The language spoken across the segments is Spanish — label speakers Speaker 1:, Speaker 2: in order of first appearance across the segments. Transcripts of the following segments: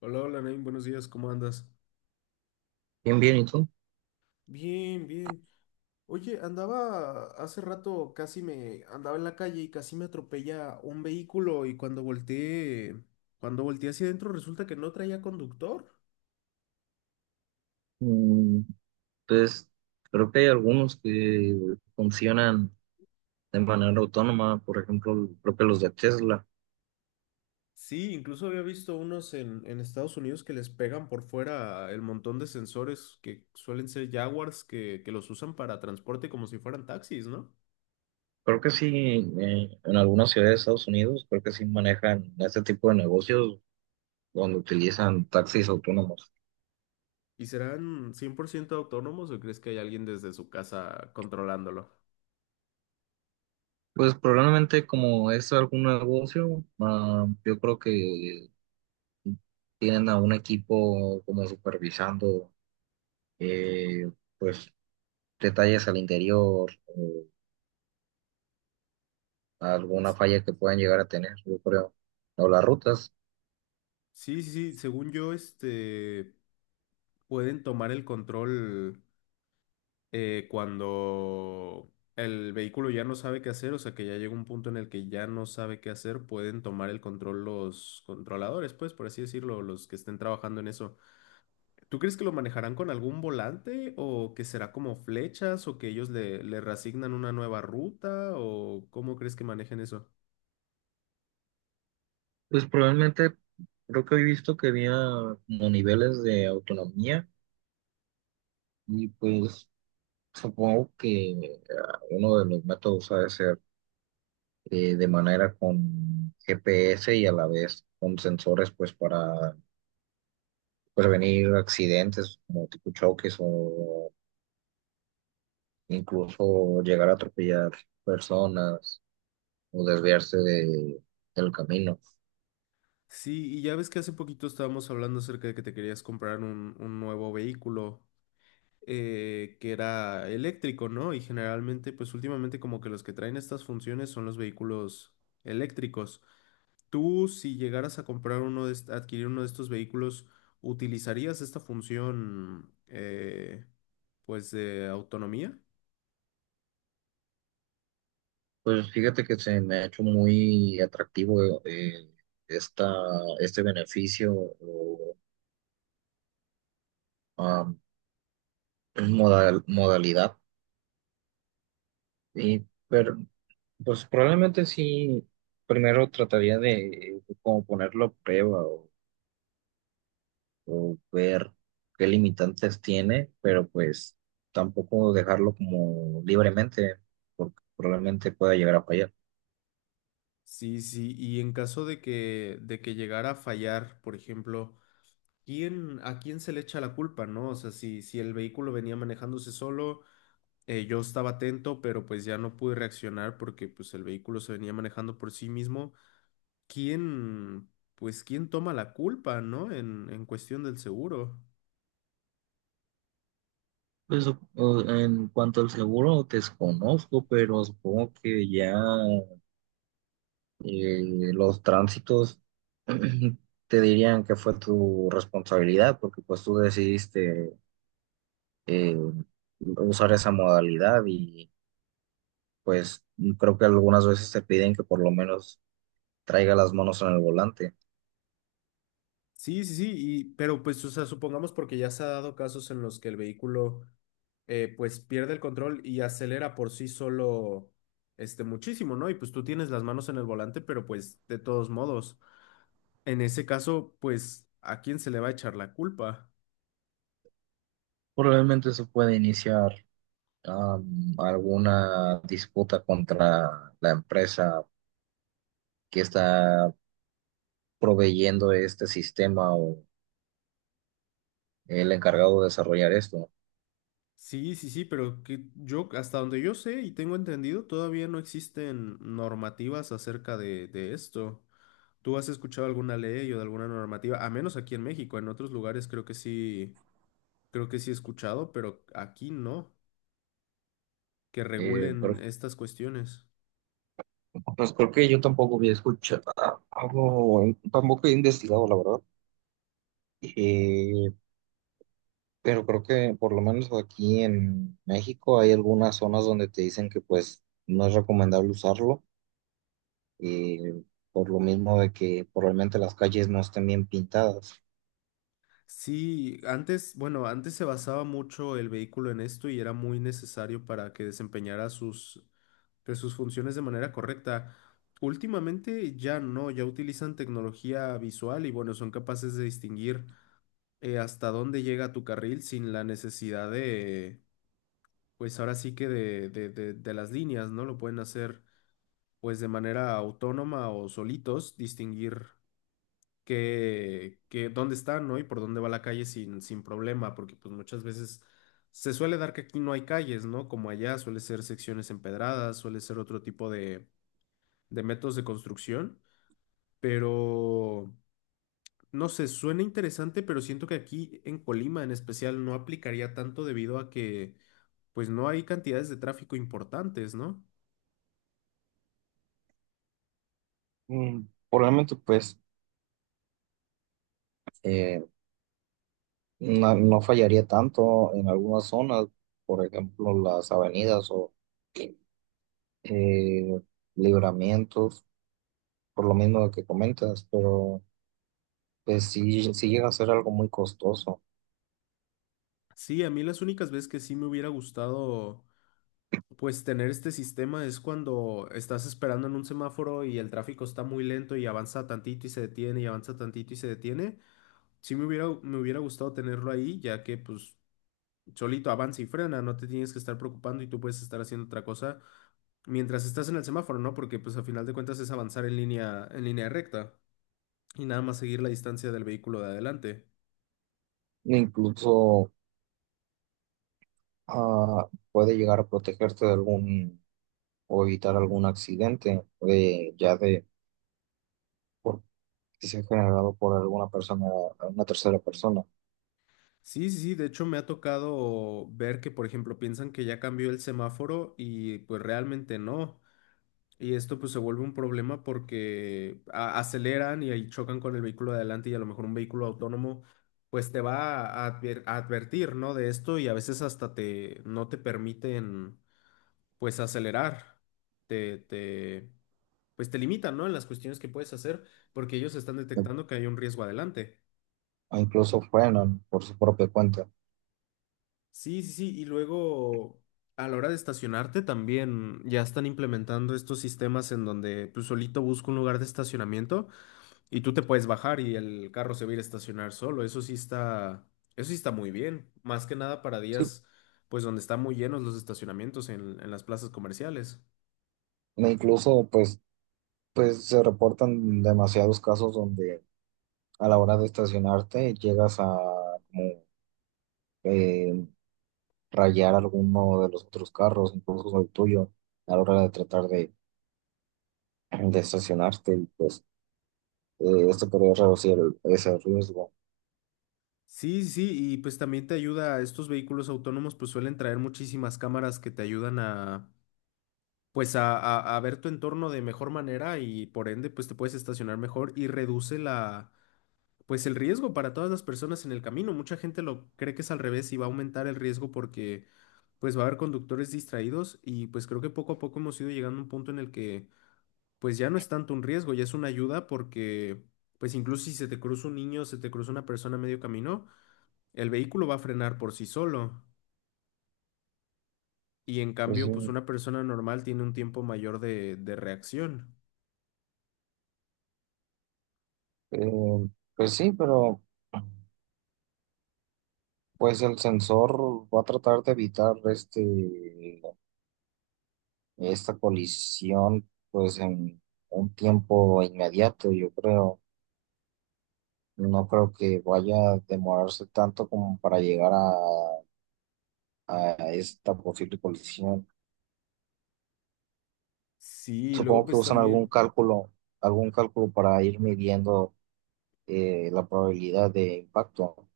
Speaker 1: Hola, hola, Naim, buenos días, ¿cómo andas?
Speaker 2: Bien, bien, ¿y tú?
Speaker 1: Bien, bien. Oye, andaba hace rato, casi me andaba en la calle y casi me atropella un vehículo y cuando volteé hacia adentro resulta que no traía conductor.
Speaker 2: Mm. Pues creo que hay algunos que funcionan de manera autónoma, por ejemplo, creo que los de Tesla.
Speaker 1: Sí, incluso había visto unos en Estados Unidos que les pegan por fuera el montón de sensores que suelen ser Jaguars que los usan para transporte como si fueran taxis, ¿no?
Speaker 2: Creo que sí, en algunas ciudades de Estados Unidos, creo que sí manejan este tipo de negocios donde utilizan taxis autónomos.
Speaker 1: ¿Y serán 100% autónomos o crees que hay alguien desde su casa controlándolo?
Speaker 2: Pues probablemente como es algún negocio, yo creo que tienen a un equipo como supervisando, eh, pues detalles al interior. Alguna falla que puedan llegar a tener, yo creo, o las rutas.
Speaker 1: Sí, sí, sí, según yo, este, pueden tomar el control cuando el vehículo ya no sabe qué hacer, o sea que ya llega un punto en el que ya no sabe qué hacer, pueden tomar el control los controladores, pues, por así decirlo, los que estén trabajando en eso. ¿Tú crees que lo manejarán con algún volante o que será como flechas o que ellos le reasignan una nueva ruta o cómo crees que manejen eso?
Speaker 2: Pues probablemente creo que he visto que había como niveles de autonomía y pues supongo que uno de los métodos ha de ser, de manera con GPS y a la vez con sensores pues para prevenir accidentes como tipo choques o incluso llegar a atropellar personas o del camino.
Speaker 1: Sí, y ya ves que hace poquito estábamos hablando acerca de que te querías comprar un nuevo vehículo. Eh, que era eléctrico, ¿no? Y generalmente, pues últimamente como que los que traen estas funciones son los vehículos eléctricos. Tú, si llegaras a comprar adquirir uno de estos vehículos, ¿utilizarías esta función, pues, de autonomía?
Speaker 2: Pues fíjate que se me ha hecho muy atractivo, esta, este beneficio o am, modalidad. Y, pero, pues probablemente sí, primero trataría de como ponerlo a prueba o ver qué limitantes tiene, pero pues tampoco dejarlo como libremente, porque probablemente pueda llegar a fallar.
Speaker 1: Sí, sí, y en caso de que llegara a fallar, por ejemplo, ¿quién, a quién se le echa la culpa, no? O sea, si el vehículo venía manejándose solo. Yo estaba atento, pero pues ya no pude reaccionar porque pues el vehículo se venía manejando por sí mismo. ¿Quién, pues quién toma la culpa, ¿no? En cuestión del seguro.
Speaker 2: Pues o en cuanto al seguro, desconozco, pero supongo que ya. Y los tránsitos te dirían que fue tu responsabilidad porque pues tú decidiste, eh, usar esa modalidad y pues creo que algunas veces te piden que por lo menos traiga las manos en el volante.
Speaker 1: Sí, sí, sí, y, pero pues, o sea, supongamos porque ya se ha dado casos en los que el vehículo pues pierde el control y acelera por sí solo este muchísimo, ¿no? Y pues tú tienes las manos en el volante, pero pues de todos modos, en ese caso, pues, ¿a quién se le va a echar la culpa?
Speaker 2: Probablemente eso puede iniciar, alguna disputa contra la empresa que está proveyendo este sistema o el encargado de desarrollar esto.
Speaker 1: Sí, sí, sí, pero que yo, hasta donde yo sé y tengo entendido, todavía no existen normativas acerca de esto. ¿Tú has escuchado alguna ley o de alguna normativa? A menos aquí en México, en otros lugares creo que sí he escuchado, pero aquí no, que
Speaker 2: Pero
Speaker 1: regulen estas cuestiones.
Speaker 2: pues creo que yo tampoco había escuchado algo, tampoco he investigado, la verdad. Eh, pero creo que por lo menos aquí en México hay algunas zonas donde te dicen que pues no es recomendable usarlo, eh, por lo mismo de que probablemente las calles no estén bien pintadas.
Speaker 1: Sí, antes, bueno, antes se basaba mucho el vehículo en esto y era muy necesario para que desempeñara sus, pues, sus funciones de manera correcta. Últimamente ya no, ya utilizan tecnología visual y bueno, son capaces de distinguir hasta dónde llega tu carril sin la necesidad de, pues ahora sí que de las líneas, ¿no? Lo pueden hacer pues de manera autónoma o solitos, distinguir que dónde están, ¿no? Y por dónde va la calle sin problema, porque pues muchas veces se suele dar que aquí no hay calles, ¿no? Como allá, suele ser secciones empedradas, suele ser otro tipo de métodos de construcción, pero no sé, suena interesante, pero siento que aquí en Colima en especial no aplicaría tanto debido a que pues no hay cantidades de tráfico importantes, ¿no?
Speaker 2: Mm, probablemente pues, eh, no fallaría tanto en algunas zonas, por ejemplo las avenidas o, eh, libramientos, por lo mismo de que comentas, pero pues sí, sí llega a ser algo muy costoso.
Speaker 1: Sí, a mí las únicas veces que sí me hubiera gustado pues tener este sistema es cuando estás esperando en un semáforo y el tráfico está muy lento y avanza tantito y se detiene y avanza tantito y se detiene. Me hubiera gustado tenerlo ahí, ya que pues solito avanza y frena, no te tienes que estar preocupando y tú puedes estar haciendo otra cosa mientras estás en el semáforo, ¿no? Porque pues a final de cuentas es avanzar en línea recta y nada más seguir la distancia del vehículo de adelante.
Speaker 2: Incluso, puede llegar a protegerte de algún, o evitar algún accidente de, ya de por, que sea generado por alguna persona, una tercera persona.
Speaker 1: Sí, sí, sí, de hecho me ha tocado ver que, por ejemplo, piensan que ya cambió el semáforo y pues realmente no. Y esto pues se vuelve un problema porque aceleran y ahí chocan con el vehículo de adelante y a lo mejor un vehículo autónomo pues te va a, advertir, ¿no? De esto y a veces hasta te no te permiten pues acelerar. Te pues te limitan, ¿no? En las cuestiones que puedes hacer porque ellos están
Speaker 2: O,
Speaker 1: detectando que hay un riesgo adelante.
Speaker 2: o incluso frenan por su propia cuenta.
Speaker 1: Sí, sí, sí. Y luego a la hora de estacionarte también ya están implementando estos sistemas en donde pues solito busco un lugar de estacionamiento. Y tú te puedes bajar y el carro se va a ir a estacionar solo. Eso sí está muy bien. Más que nada para
Speaker 2: Sí.
Speaker 1: días, pues donde están muy llenos los estacionamientos en las plazas comerciales.
Speaker 2: E incluso pues, pues se reportan demasiados casos donde a la hora de estacionarte llegas a como, eh, rayar alguno de los otros carros, incluso el tuyo, a la hora de tratar de estacionarte y pues, esto podría reducir ese riesgo.
Speaker 1: Sí, sí, y pues también te ayuda, estos vehículos autónomos pues suelen traer muchísimas cámaras que te ayudan a, pues a ver tu entorno de mejor manera y por ende pues te puedes estacionar mejor y reduce la pues el riesgo para todas las personas en el camino. Mucha gente lo cree que es al revés y va a aumentar el riesgo porque pues va a haber conductores distraídos y pues creo que poco a poco hemos ido llegando a un punto en el que pues ya no es tanto un riesgo, ya es una ayuda porque pues incluso si se te cruza un niño, se te cruza una persona a medio camino, el vehículo va a frenar por sí solo y en
Speaker 2: Pues,
Speaker 1: cambio
Speaker 2: sí,
Speaker 1: pues una persona normal tiene un tiempo mayor de reacción.
Speaker 2: eh, pues sí, pero pues el sensor va a tratar de evitar este, esta colisión pues en un tiempo inmediato, yo creo. No creo que vaya a demorarse tanto como para llegar a esta posible colisión.
Speaker 1: Sí, y luego
Speaker 2: Supongo que
Speaker 1: pues
Speaker 2: usan
Speaker 1: también.
Speaker 2: algún cálculo para ir midiendo, la probabilidad de impacto.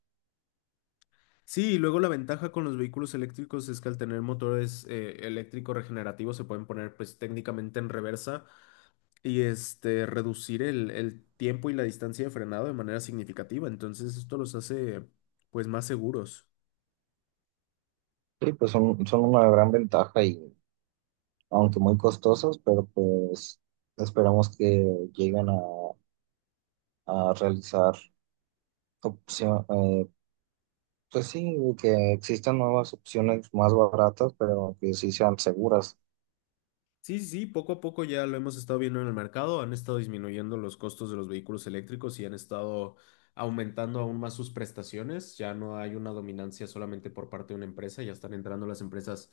Speaker 1: Sí, y luego la ventaja con los vehículos eléctricos es que al tener motores eléctricos regenerativos se pueden poner pues técnicamente en reversa y este reducir el tiempo y la distancia de frenado de manera significativa. Entonces esto los hace pues más seguros.
Speaker 2: Sí, pues son, son una gran ventaja y aunque muy costosos, pero pues esperamos que lleguen a realizar opción, pues sí, que existan nuevas opciones más baratas, pero que sí sean seguras.
Speaker 1: Sí, sí, sí, poco a poco ya lo hemos estado viendo en el mercado, han estado disminuyendo los costos de los vehículos eléctricos y han estado aumentando aún más sus prestaciones, ya no hay una dominancia solamente por parte de una empresa, ya están entrando las empresas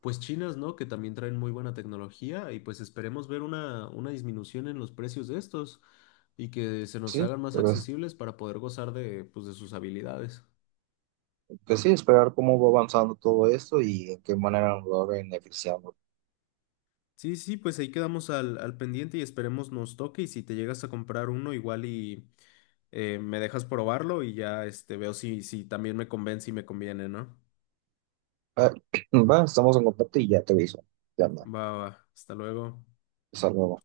Speaker 1: pues chinas, ¿no? Que también traen muy buena tecnología y pues esperemos ver una disminución en los precios de estos y que se nos
Speaker 2: Sí,
Speaker 1: hagan más
Speaker 2: pero es,
Speaker 1: accesibles para poder gozar de pues de sus habilidades.
Speaker 2: que sí, esperar cómo va avanzando todo esto y en qué manera nos va beneficiando.
Speaker 1: Sí, sí, pues ahí quedamos al pendiente y esperemos nos toque. Y si te llegas a comprar uno, igual y me dejas probarlo y ya este, veo si también me convence y me conviene, ¿no?
Speaker 2: Ah, va, estamos en contacto y ya te aviso. Ya anda.
Speaker 1: Va, va, hasta luego.
Speaker 2: Hasta luego.